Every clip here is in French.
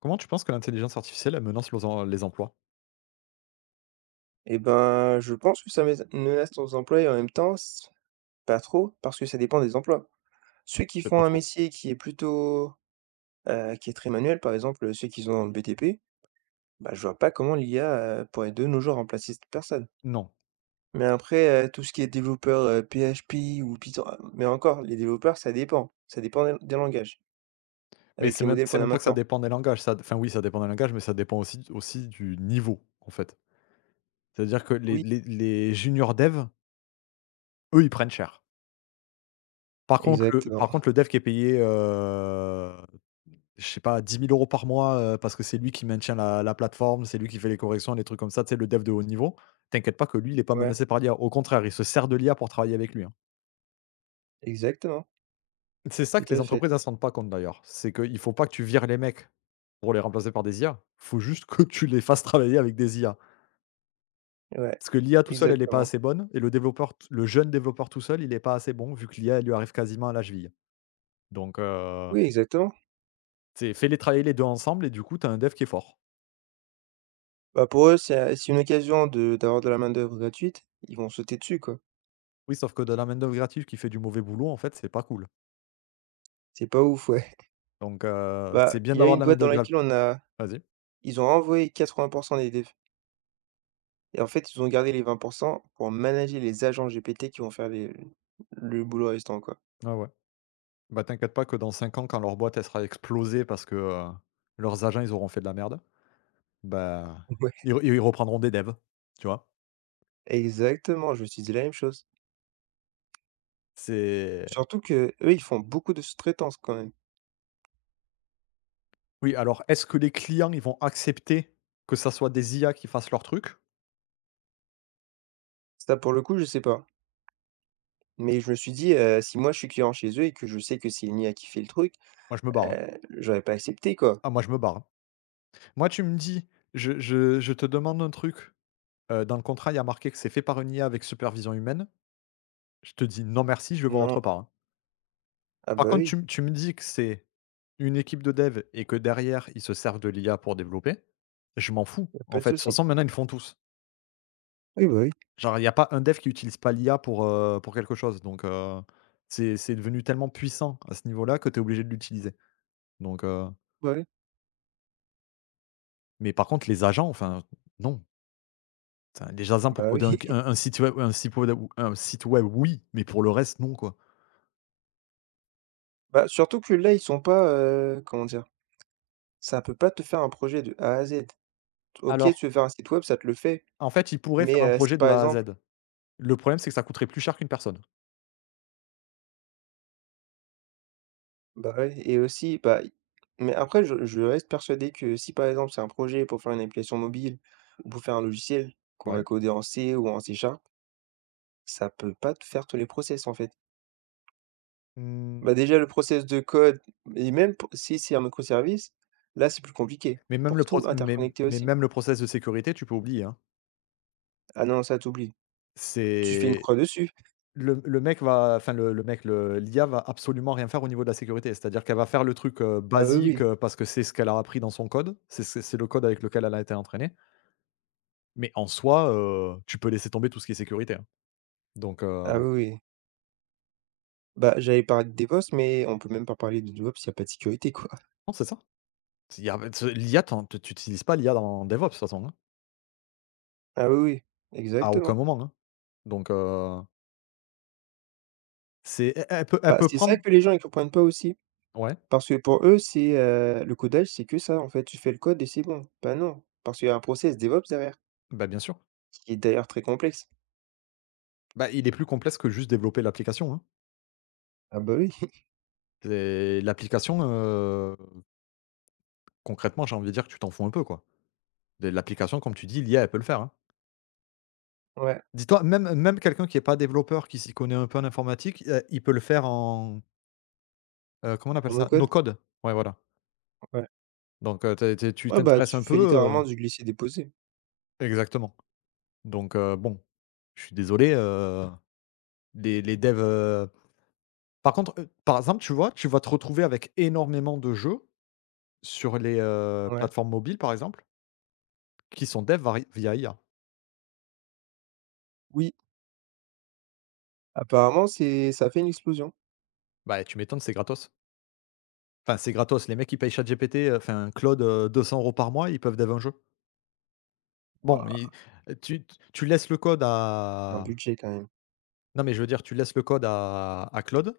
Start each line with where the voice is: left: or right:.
left: Comment tu penses que l'intelligence artificielle, elle menace los em les emplois?
right: Et ben, je pense que ça més menace nos emplois et en même temps, c pas trop, parce que ça dépend des emplois. Ceux qui
left: C'est
right: font
left: pas
right: un
left: faux.
right: métier qui est plutôt, qui est très manuel, par exemple, ceux qui sont dans le BTP, bah, je vois pas comment l'IA, pourrait de nos jours remplacer cette personne.
left: Non,
right: Mais après, tout ce qui est développeur, PHP ou Python ah, mais encore, les développeurs, ça dépend des langages,
left: mais
right: avec les modèles
left: c'est
right: qu'on a
left: même pas que ça
right: maintenant.
left: dépend des langages, ça enfin oui, ça dépend des langages, mais ça dépend aussi du niveau, en fait. C'est-à-dire que les
right: Oui,
left: les les juniors devs, eux, ils prennent cher. Par contre le
right: exactement,
left: par contre le dev qui est payé, je sais pas 10 000 euros par mois, parce que c'est lui qui maintient la plateforme, c'est lui qui fait les corrections, les trucs comme ça, tu sais, le dev de haut niveau, t'inquiète pas que lui, il est pas
right: ouais,
left: menacé par l'IA. Au contraire, il se sert de l'IA pour travailler avec lui, hein.
right: exactement,
left: C'est ça que
right: tout
left: les
right: à fait,
left: entreprises, ne se rendent pas compte d'ailleurs, c'est qu'il ne faut pas que tu vires les mecs pour les remplacer par des IA, faut juste que tu les fasses travailler avec des IA.
right: ouais,
left: Parce que l'IA tout seul, elle est pas
right: exactement.
left: assez bonne et le jeune développeur tout seul, il est pas assez bon vu que l'IA, elle lui arrive quasiment à la cheville. Donc,
right: Oui, exactement.
left: tu fais-les travailler les 2 ensemble et du coup, tu as un dev qui est fort.
right: Bah, pour eux, c'est une occasion de d'avoir de la main-d'œuvre gratuite, ils vont sauter dessus, quoi.
left: Oui, sauf que de la main-d'œuvre gratuite qui fait du mauvais boulot, en fait, c'est pas cool.
right: C'est pas ouf, ouais.
left: Donc,
right: Bah,
left: c'est bien
right: il y a
left: d'avoir
right: une
left: de la
right: boîte dans
left: main-d'œuvre grat.
right: laquelle on a
left: Vas-y.
right: ils ont envoyé 80 des devs et en fait, ils ont gardé les 20% pour manager les agents GPT qui vont faire les le boulot restant, quoi.
left: Ah ouais. Bah, t'inquiète pas que dans 5 ans, quand leur boîte, elle sera explosée parce que, leurs agents, ils auront fait de la merde, bah,
right: Ouais,
left: ils reprendront des devs, tu vois?
right: exactement, je me suis dit la même chose.
left: C'est
right: Surtout qu'eux, ils font beaucoup de sous-traitance quand même.
left: Oui, alors est-ce que les clients, ils vont accepter que ça soit des IA qui fassent leur truc?
right: Ça, pour le coup, je sais pas. Mais je me suis dit, si moi je suis client chez eux et que je sais que c'est une I a qui fait le truc,
left: Moi, je me barre, hein.
right: j'aurais pas accepté, quoi.
left: Ah, moi, je me barre, hein. Moi, tu me dis: «Je te demande un truc, dans le contrat, il y a marqué que c'est fait par une IA avec supervision humaine». Je te dis: «Non merci, je vais voir
right: Non.
left: autre part», hein.
right: Ah
left: Par
right: bah,
left: contre, tu
right: oui,
left: me tu me dis que c'est une équipe de dev et que derrière, ils se servent de l'IA pour développer, je m'en fous,
right: y a pas
left: en
right: de
left: fait. De toute
right: souci.
left: façon, maintenant, ils le font tous.
right: Oui, bah, oui.
left: Genre, il y a pas un dev qui utilise pas l'IA pour quelque chose, donc, c'est devenu tellement puissant à ce niveau-là que tu es obligé de l'utiliser. Donc,
right: Ouais, ouais.
left: mais par contre les agents, enfin, non. Enfin, les agents pour
right: Bah, oui.
left: coder un un un site web un site web un site web, oui, mais pour le reste, non, quoi.
right: Bah, surtout que là, ils sont pas, comment dire? Ça peut pas te faire un projet de A à Z. OK,
left: Alors,
right: tu veux faire un site web, ça te le fait,
left: en fait, ils pourraient
right: mais
left: faire un
right: si
left: projet de
right: par
left: A à Z.
right: exemple
left: Le problème, c'est que ça coûterait plus cher qu'une personne.
right: bah, ouais et aussi, bah, mais après je reste persuadé que si par exemple c'est un projet pour faire une application mobile ou pour faire un logiciel qu'on va
left: Ouais.
right: coder en C ou en C Sharp, ça peut pas te faire tous les process, en fait.
left: Mmh,
right: Bah, déjà le process de code et même pour si c'est un microservice, là, c'est plus compliqué.
left: mais même
right: Pour
left: le
right: tout
left: proc mais
right: interconnecter
left: mais
right: aussi.
left: même le process de sécurité, tu peux oublier, hein.
right: Ah non, ça t'oublie. Tu fais une
left: C'est
right: croix dessus.
left: le mec va enfin le mec, le l'IA va absolument rien faire au niveau de la sécurité. C'est-à-dire qu'elle va faire le truc,
right: Ah oui,
left: basique,
right: oui.
left: parce que c'est ce qu'elle a appris dans son code. C'est le code avec lequel elle a été entraînée. Mais en soi, tu peux laisser tomber tout ce qui est sécurité, hein. Donc,
right: Ah
left: non,
right: oui, oui. Bah, j'allais parler de DevOps, mais on peut même pas parler de DevOps, il n'y a pas de sécurité, quoi.
left: c'est ça. il y a bah, ce l'IA, t'en tu n'utilises utilises pas l'IA dans DevOps de toute façon, hein.
right: Ah oui, oui,
left: À aucun
right: exactement.
left: moment, hein. Donc, c'est elle elle
right: Bah,
left: peut
right: c'est ça
left: prendre
right: que les gens ils comprennent pas aussi.
left: ouais,
right: Parce que pour eux, c'est, le codage, c'est que ça, en fait. Tu fais le code et c'est bon. Bah non, parce qu'il y a un process DevOps derrière,
left: bah, bien sûr.
right: qui est d'ailleurs très complexe.
left: Bah, il est plus complexe que juste développer l'application, hein.
right: Ah bah oui,
left: C'est l'application, concrètement, j'ai envie de dire que tu t'en fous un peu, quoi. De l'application, comme tu dis, l'IA, elle peut le faire, hein.
right: ouais,
left: Dis-toi, même quelqu'un qui est pas développeur, qui s'y connaît un peu en informatique, il peut le faire en, comment on appelle
right: en no
left: ça? No
right: code,
left: code. Ouais, voilà.
right: ouais.
left: Donc, tu
right: Ouais, bah,
left: t'intéresses
right: tu
left: un peu,
right: fais
left: heu
right: littéralement du glisser-déposer.
left: exactement. Donc, bon, je suis désolé, les devs, par contre, par exemple, tu vois, tu vas te retrouver avec énormément de jeux sur les,
right: Ouais.
left: plateformes mobiles, par exemple, qui sont devs vari via IA.
right: Oui, apparemment, c'est ça fait une explosion.
left: Bah, tu m'étonnes, c'est gratos. Enfin, c'est gratos, les mecs, ils payent ChatGPT, enfin Claude, 200 € par mois, ils peuvent dev un jeu. Bon, ils
right: Waouh,
left: tu tu laisses le code
right: un
left: à
right: budget quand même.
left: non, mais je veux dire, tu laisses le code à Claude.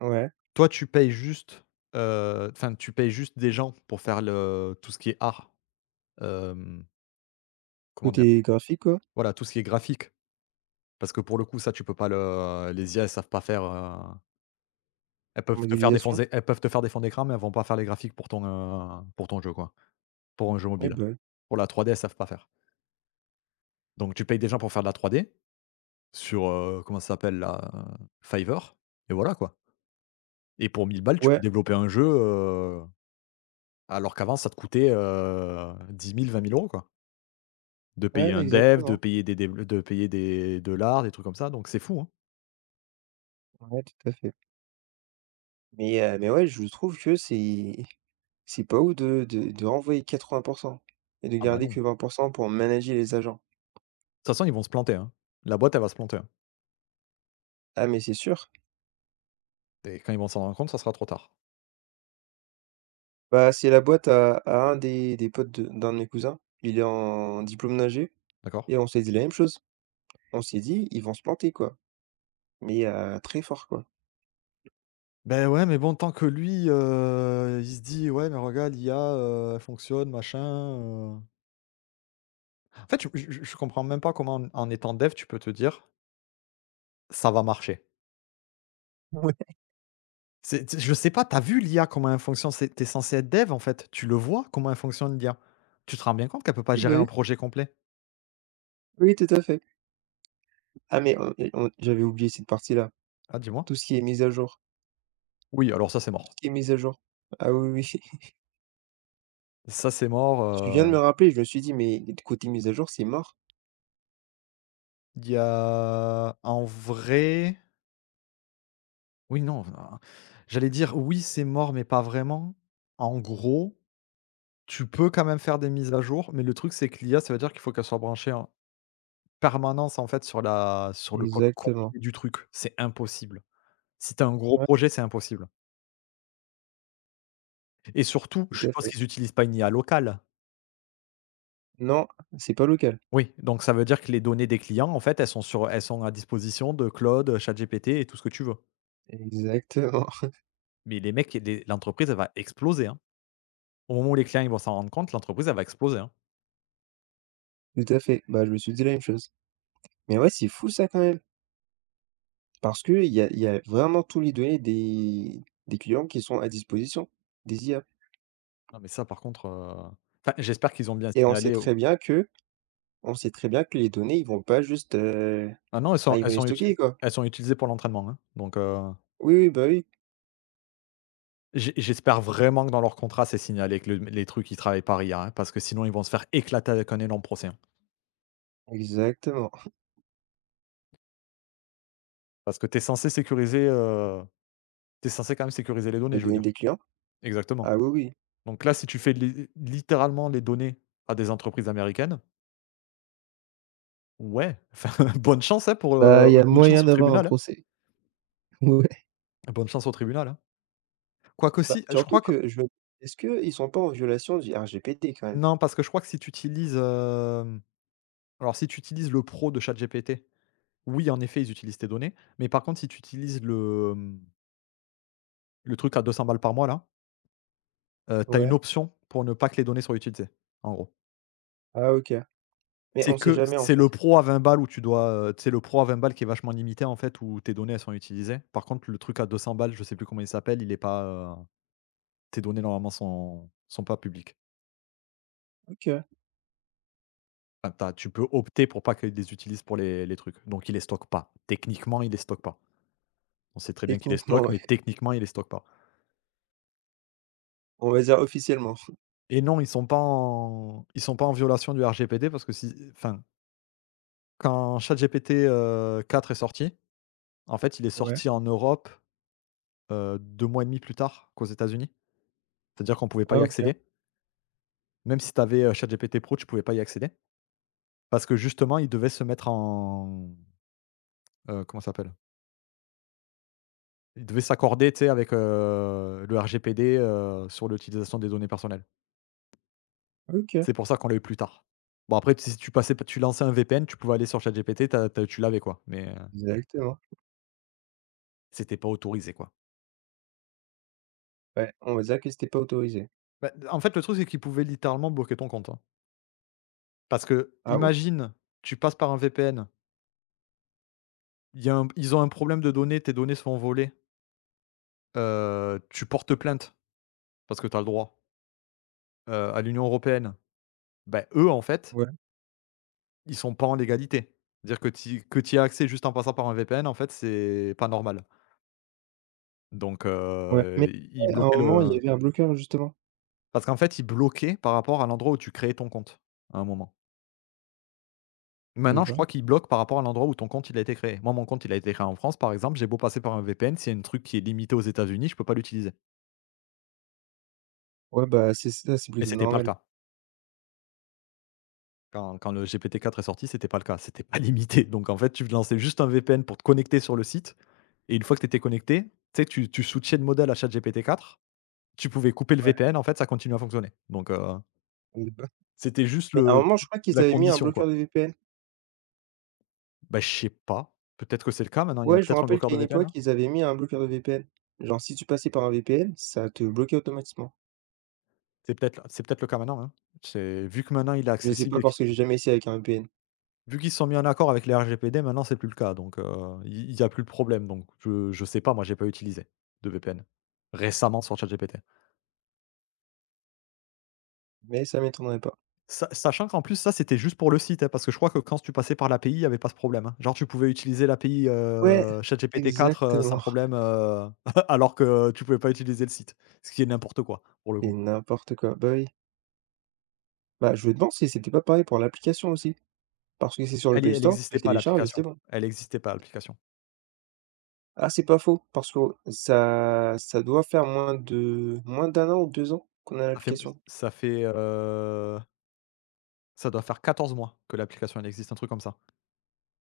right: Ouais.
left: Toi, tu payes juste, enfin, tu payes juste des gens pour faire le tout ce qui est art, hem, comment dire?
right: Côté graphique, quoi,
left: Voilà, tout ce qui est graphique. Parce que pour le coup, ça, tu peux pas le les IA, elles savent pas faire,
right: modélisation.
left: elles peuvent te faire des fonds d'écran, mais elles vont pas faire les graphiques pour ton jeu, quoi, pour un jeu
right: Eh
left: mobile.
right: ben
left: Pour la 3D, elles savent pas faire. Donc tu payes des gens pour faire de la 3D sur, comment ça s'appelle là? Fiverr et voilà, quoi. Et pour 1000 balles, tu peux
right: ouais.
left: développer un jeu, alors qu'avant ça te coûtait, 10 000-20 000 €, quoi. De payer
right: Ouais,
left: un dev, de
right: exactement.
left: payer des dév de payer des de l'art, des trucs comme ça, donc c'est fou, hein.
right: Ouais, tout à fait. Mais ouais, je trouve que c'est pas ouf de renvoyer 80 et de
left: Ah bah
right: garder
left: non.
right: que 20% pour manager les agents.
left: De toute façon, ils vont se planter, hein. La boîte, elle va se planter, hein,
right: Ah, mais c'est sûr.
left: et quand ils vont s'en rendre compte, ça sera trop tard.
right: Bah, c'est la boîte à un des potes de d'un de mes cousins. Il est en diplôme nager
left: D'accord?
right: et on s'est dit la même chose. On s'est dit: «Ils vont se planter, quoi». Mais très fort, quoi.
left: Ben ouais, mais bon, tant que lui, il se dit: «Ouais, mais regarde, l'IA, elle fonctionne, machin, heu». En fait, je comprends même pas comment en étant dev, tu peux te dire: «Ça va marcher».
right: Ouais.
left: C'est tu Je sais pas. T'as as vu l'IA comment elle fonctionne? C'est Tu censé être dev, en fait, tu le vois comment elle fonctionne l'IA. Tu te rends bien compte qu'elle peut pas
right: Oui, bah,
left: gérer
right: oui.
left: un projet complet?
right: Oui, tout à fait. Ah mais on j'avais oublié cette partie-là.
left: Ah, dis-moi?
right: Tout ce qui est mise à jour,
left: Oui, alors ça, c'est
right: tout ce
left: mort.
right: qui est mise à jour. Ah oui, oui,
left: Ça, c'est mort,
right: Tu viens de me rappeler, je me suis dit: «Mais côté mise à jour, c'est mort».
left: il y a en vrai oui, non, enfin, j'allais dire: «Oui, c'est mort», mais pas vraiment. En gros, tu peux quand même faire des mises à jour, mais le truc, c'est que l'IA, ça veut dire qu'il faut qu'elle soit branchée en permanence, en fait, sur le code complet
right: Exactement.
left: du truc. C'est impossible. Si tu as un gros
right: Ouais,
left: projet, c'est impossible et surtout, je
right: tout à
left: suppose
right: fait.
left: qu'ils n'utilisent pas une IA locale?
right: Non, c'est pas local.
left: Oui, donc ça veut dire que les données des clients, en fait, elles sont à disposition de Claude, ChatGPT et tout ce que tu veux,
right: Exactement,
left: mais les mecs les l'entreprise, elle va exploser, hein. Au moment où les clients ils vont s'en rendre compte, l'entreprise, elle va exploser, hein.
right: tout à fait. Bah, je me suis dit la même chose. Mais ouais, c'est fou ça quand même, parce qu'il y a vraiment tous les données des clients qui sont à disposition, des IA.
left: Non, mais ça, par contre, enfin, j'espère qu'ils ont bien
right: Et
left: signalé au
right: on sait très bien que les données, ils vont pas juste,
left: ah non, elles
right: enfin,
left: sont
right: ils vont
left: elles
right: les
left: sont
right: stocker,
left: utilis
right: quoi.
left: elles sont utilisées pour l'entraînement, hein, donc,
right: Oui, oui, bah, oui,
left: j'espère vraiment que dans leur contrat, c'est signalé que le les trucs, ils travaillent par IA, hein, parce que sinon ils vont se faire éclater avec un énorme procès, hein.
right: exactement.
left: Parce que tu censé quand même sécuriser les données,
right: Et
left: je veux
right: donner
left: dire.
right: des clients?
left: Exactement,
right: Ah oui, oui.
left: donc là, si tu fais li littéralement les données à des entreprises américaines, ouais, enfin, bonne chance, hein, pour,
right: Bah, il y a
left: bonne
right: moyen
left: chance au
right: d'avoir un
left: tribunal, hein,
right: procès. Ouais.
left: bonne chance au tribunal, hein. Quoique
right: Bah,
left: si, je
right: surtout
left: crois que.
right: que je me Est-ce qu'ils sont pas en violation du RGPD quand même?
left: Non, parce que je crois que si tu utilises, alors si tu utilises le pro de ChatGPT, oui, en effet, ils utilisent tes données, mais par contre, si tu utilises le truc à 200 balles par mois là, tu as une
right: Ouais.
left: option pour ne pas que les données soient utilisées, en gros.
right: Ah OK. Mais
left: C'est
right: on sait
left: que
right: jamais en
left: c'est
right: fait.
left: le pro à 20 balles où tu dois, tu le pro à 20 balles qui est vachement limité en fait, où tes données, elles sont utilisées. Par contre, le truc à 200 balles, je sais plus comment il s'appelle, il est pas, tes données normalement sont pas publiques.
right: OK.
left: Enfin, tu peux opter pour pas qu'ils les utilisent pour les trucs, donc ils les stockent pas. Techniquement, ils les stockent pas. On sait très bien qu'il les
right: Techniquement,
left: stocke,
right: ouais.
left: mais techniquement, il les stocke pas.
right: On va dire officiellement.
left: Et non, ils sont pas en violation du RGPD parce que si enfin, quand ChatGPT, 4 est sorti, en fait, il est
right: Ouais.
left: sorti en Europe, 2 mois et demi plus tard qu'aux États-Unis. C'est-à-dire qu'on pouvait pas
right: Ah
left: y
right: OK.
left: accéder. Même si tu avais, ChatGPT Pro, tu pouvais pas y accéder. Parce que justement, ils devaient se mettre en, comment ça s'appelle? Ils devaient s'accorder, tu sais, avec, le RGPD, sur l'utilisation des données personnelles.
right: OK.
left: C'est pour ça qu'on l'a eu plus tard. Bon après tu si tu passais tu lançais un VPN, tu pouvais aller sur ChatGPT, tu l'avais quoi, mais,
right: Exactement.
left: c'était pas autorisé quoi.
right: Ouais, on va dire que c'était pas autorisé.
left: Bah, en fait, le truc, c'est qu'ils pouvaient littéralement bloquer ton compte, hein. Parce que
right: Ah ouais?
left: imagine, tu passes par un VPN, il y a un ils ont un problème de données, tes données se font voler, tu portes plainte parce que tu as le droit, à l'Union européenne. Bah, eux, en fait,
right: Ouais,
left: ils sont pas en légalité. Dire que tu as accès juste en passant par un VPN, en fait, c'est pas normal. Donc,
right: ouais. Mais
left: ils
right: après, à un
left: bloquaient
right: moment, il
left: le.
right: y avait un bloqueur justement.
left: Parce qu'en fait, ils bloquaient par rapport à l'endroit où tu créais ton compte, à un moment.
right: Et
left: Maintenant, je
right: bah
left: crois qu'ils bloquent par rapport à l'endroit où ton compte, il a été créé. Moi, mon compte, il a été créé en France, par exemple, j'ai beau passer par un VPN, s'il y a un truc qui est limité aux États-Unis, je peux pas l'utiliser.
right: ouais, bah, c'est ça, c'est
left: Mais
right: plutôt
left: c'était pas le
right: normal.
left: cas. Quand le GPT-4 est sorti, c'était pas le cas, c'était pas limité. Donc en fait, tu lançais juste un VPN pour te connecter sur le site et une fois que tu étais connecté, tu sais, tu switchais de modèle à ChatGPT-4, tu pouvais couper le
right: Ouais.
left: VPN, en fait, ça continuait à fonctionner. Donc
right: Et bah
left: c'était juste
right: mais à un
left: le
right: moment, je crois qu'ils
left: la
right: avaient mis un
left: condition,
right: bloqueur
left: quoi.
right: de VPN.
left: Bah, je sais pas, peut-être que c'est le cas maintenant, il y
right: Ouais,
left: a
right: je me
left: peut-être un
right: rappelle
left: bloqueur
right: qu'à
left: de
right: une
left: VPN,
right: époque,
left: hein?
right: ils avaient mis un bloqueur de VPN. Genre, si tu passais par un VPN, ça te bloquait automatiquement.
left: C'est peut-être le cas maintenant, hein. C'est Vu que maintenant il est
right: Je sais pas
left: accessible et qu'ils
right: parce que j'ai
left: sont
right: jamais essayé avec un VPN,
left: vu qu'ils se sont mis en accord avec les RGPD, maintenant c'est plus le cas donc il y a plus de problème donc je sais pas, moi j'ai pas utilisé de VPN récemment sur ChatGPT.
right: mais ça m'étonnerait pas.
left: Sa Sachant qu'en plus ça c'était juste pour le site, hein, parce que je crois que quand tu passais par l'API, il y avait pas ce problème, hein. Genre tu pouvais utiliser l'API,
right: Ouais,
left: ChatGPT 4, sans
right: exactement
left: problème, alors que tu pouvais pas utiliser le site, ce qui est n'importe quoi pour le
right: et
left: coup.
right: n'importe quoi. Bah oui. Bah, je me demande si c'était pas pareil pour l'application aussi, parce que c'est sur le Play
left: Elle
right: Store, tu
left: existait
right: le
left: pas
right: télécharges et c'est
left: l'application,
right: bon.
left: elle existait pas l'application.
right: Ah, c'est pas faux, parce que ça doit faire moins de moins d'un an ou 2 ans qu'on a
left: Ça fait m
right: l'application.
left: ça fait, heu Ça doit faire 14 mois que l'application elle existe, un truc comme ça.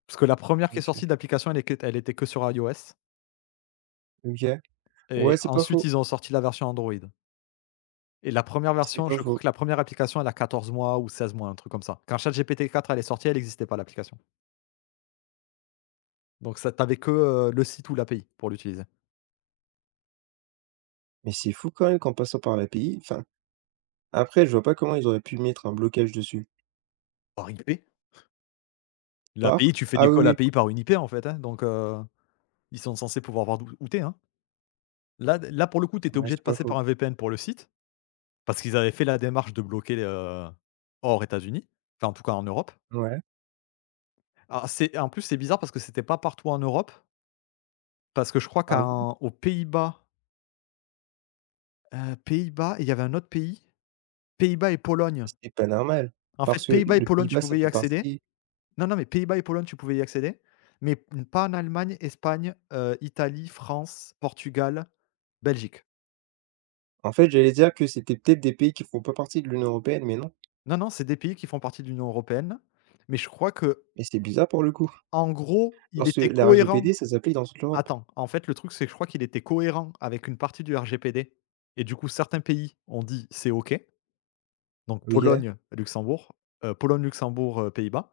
left: Parce que la première qui est
right: OK.
left: sortie d'application, elle était que sur iOS
right: OK. Ouais,
left: et
right: c'est pas
left: ensuite
right: faux,
left: ils ont sorti la version Android et la première
right: c'est
left: version,
right: pas
left: je crois
right: faux.
left: que la première application, elle a 14 mois ou 16 mois, un truc comme ça. Quand ChatGPT 4 elle est sortie, elle n'existait pas l'application. Donc ça tu que, le site ou l'API pour l'utiliser.
right: Mais c'est fou quand même qu'en passant par l'API, enfin après, je vois pas comment ils auraient pu mettre un blocage dessus.
left: Par IP? L'API,
right: Par?
left: tu fais
right: Ah
left: des calls
right: oui, oui,
left: API par une IP, en fait, hein, donc ils sont censés pouvoir voir d'où où t'es, hein. Là, pour le coup, tu étais
right: ouais,
left: obligé de
right: c'est pas
left: passer
right: faux.
left: par un VPN pour le site, parce qu'ils avaient fait la démarche de bloquer, hors États-Unis, enfin, en tout cas en Europe.
right: Ouais.
left: Alors c'est bizarre parce que c'était pas partout en Europe, parce que je crois
right: Ah ouais?
left: qu'en Pays-Bas, il y avait un autre pays, Pays-Bas et Pologne.
right: C'est pas normal,
left: En
right: parce
left: fait,
right: que
left: Pays-Bas et
right: le
left: Pologne, tu
right: Pays-Bas, ça
left: pouvais y
right: fait
left: accéder.
right: partie
left: Non, non, mais Pays-Bas et Pologne, tu pouvais y accéder, mais pas en Allemagne, Espagne, Italie, France, Portugal, Belgique.
right: en fait, j'allais dire que c'était peut-être des pays qui font pas partie de l'Union européenne, mais non.
left: Non, non, c'est des pays qui font partie de l'Union européenne, mais je crois que
right: Mais c'est bizarre pour le coup,
left: en gros, il
right: parce que
left: était
right: la
left: cohérent.
right: RGPD, ça s'applique dans toute l'Europe.
left: Attends, en fait, le truc, c'est que je crois qu'il était cohérent avec une partie du RGPD et du coup, certains pays ont dit: «C'est OK». Donc
right: OK,
left: Pologne, Luxembourg, Pays-Bas,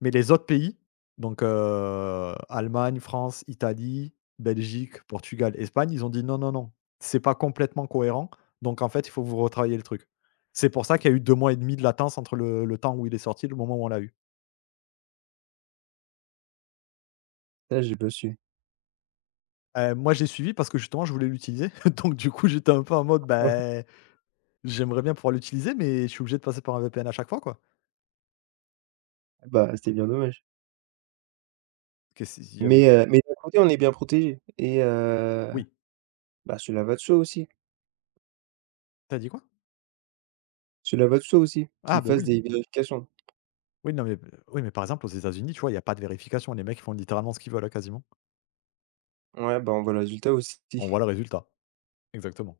left: mais les autres pays, donc Allemagne, France, Italie, Belgique, Portugal, Espagne, ils ont dit: «Non, non, non, c'est pas complètement cohérent, donc en fait, il faut que vous retravailliez le truc». C'est pour ça qu'il y a eu 2 mois et demi de latence entre le temps où il est sorti et le moment où on l'a eu.
right: ça, j'ai pas su.
left: Moi, j'ai suivi parce que justement, je voulais l'utiliser, donc du coup, j'étais un peu en mode: «Beh, j'aimerais bien pouvoir l'utiliser, mais je suis obligé de passer par un VPN à chaque fois, quoi».
right: Ouais, bah, c'était bien dommage.
left: Que si il y avait
right: Mais d'un côté, on est bien protégé. Et
left: oui.
right: bah,
left: T'as dit quoi?
right: cela va de soi aussi, qu'ils
left: Ah, ben
right: fassent
left: oui.
right: des vérifications.
left: Oui, non, mais oui, mais par exemple, aux États-Unis, tu vois, il y a pas de vérification. Les mecs font littéralement ce qu'ils veulent, hein, quasiment.
right: Ouais, bah, on voit le résultat aussi.
left: On voit le résultat. Exactement.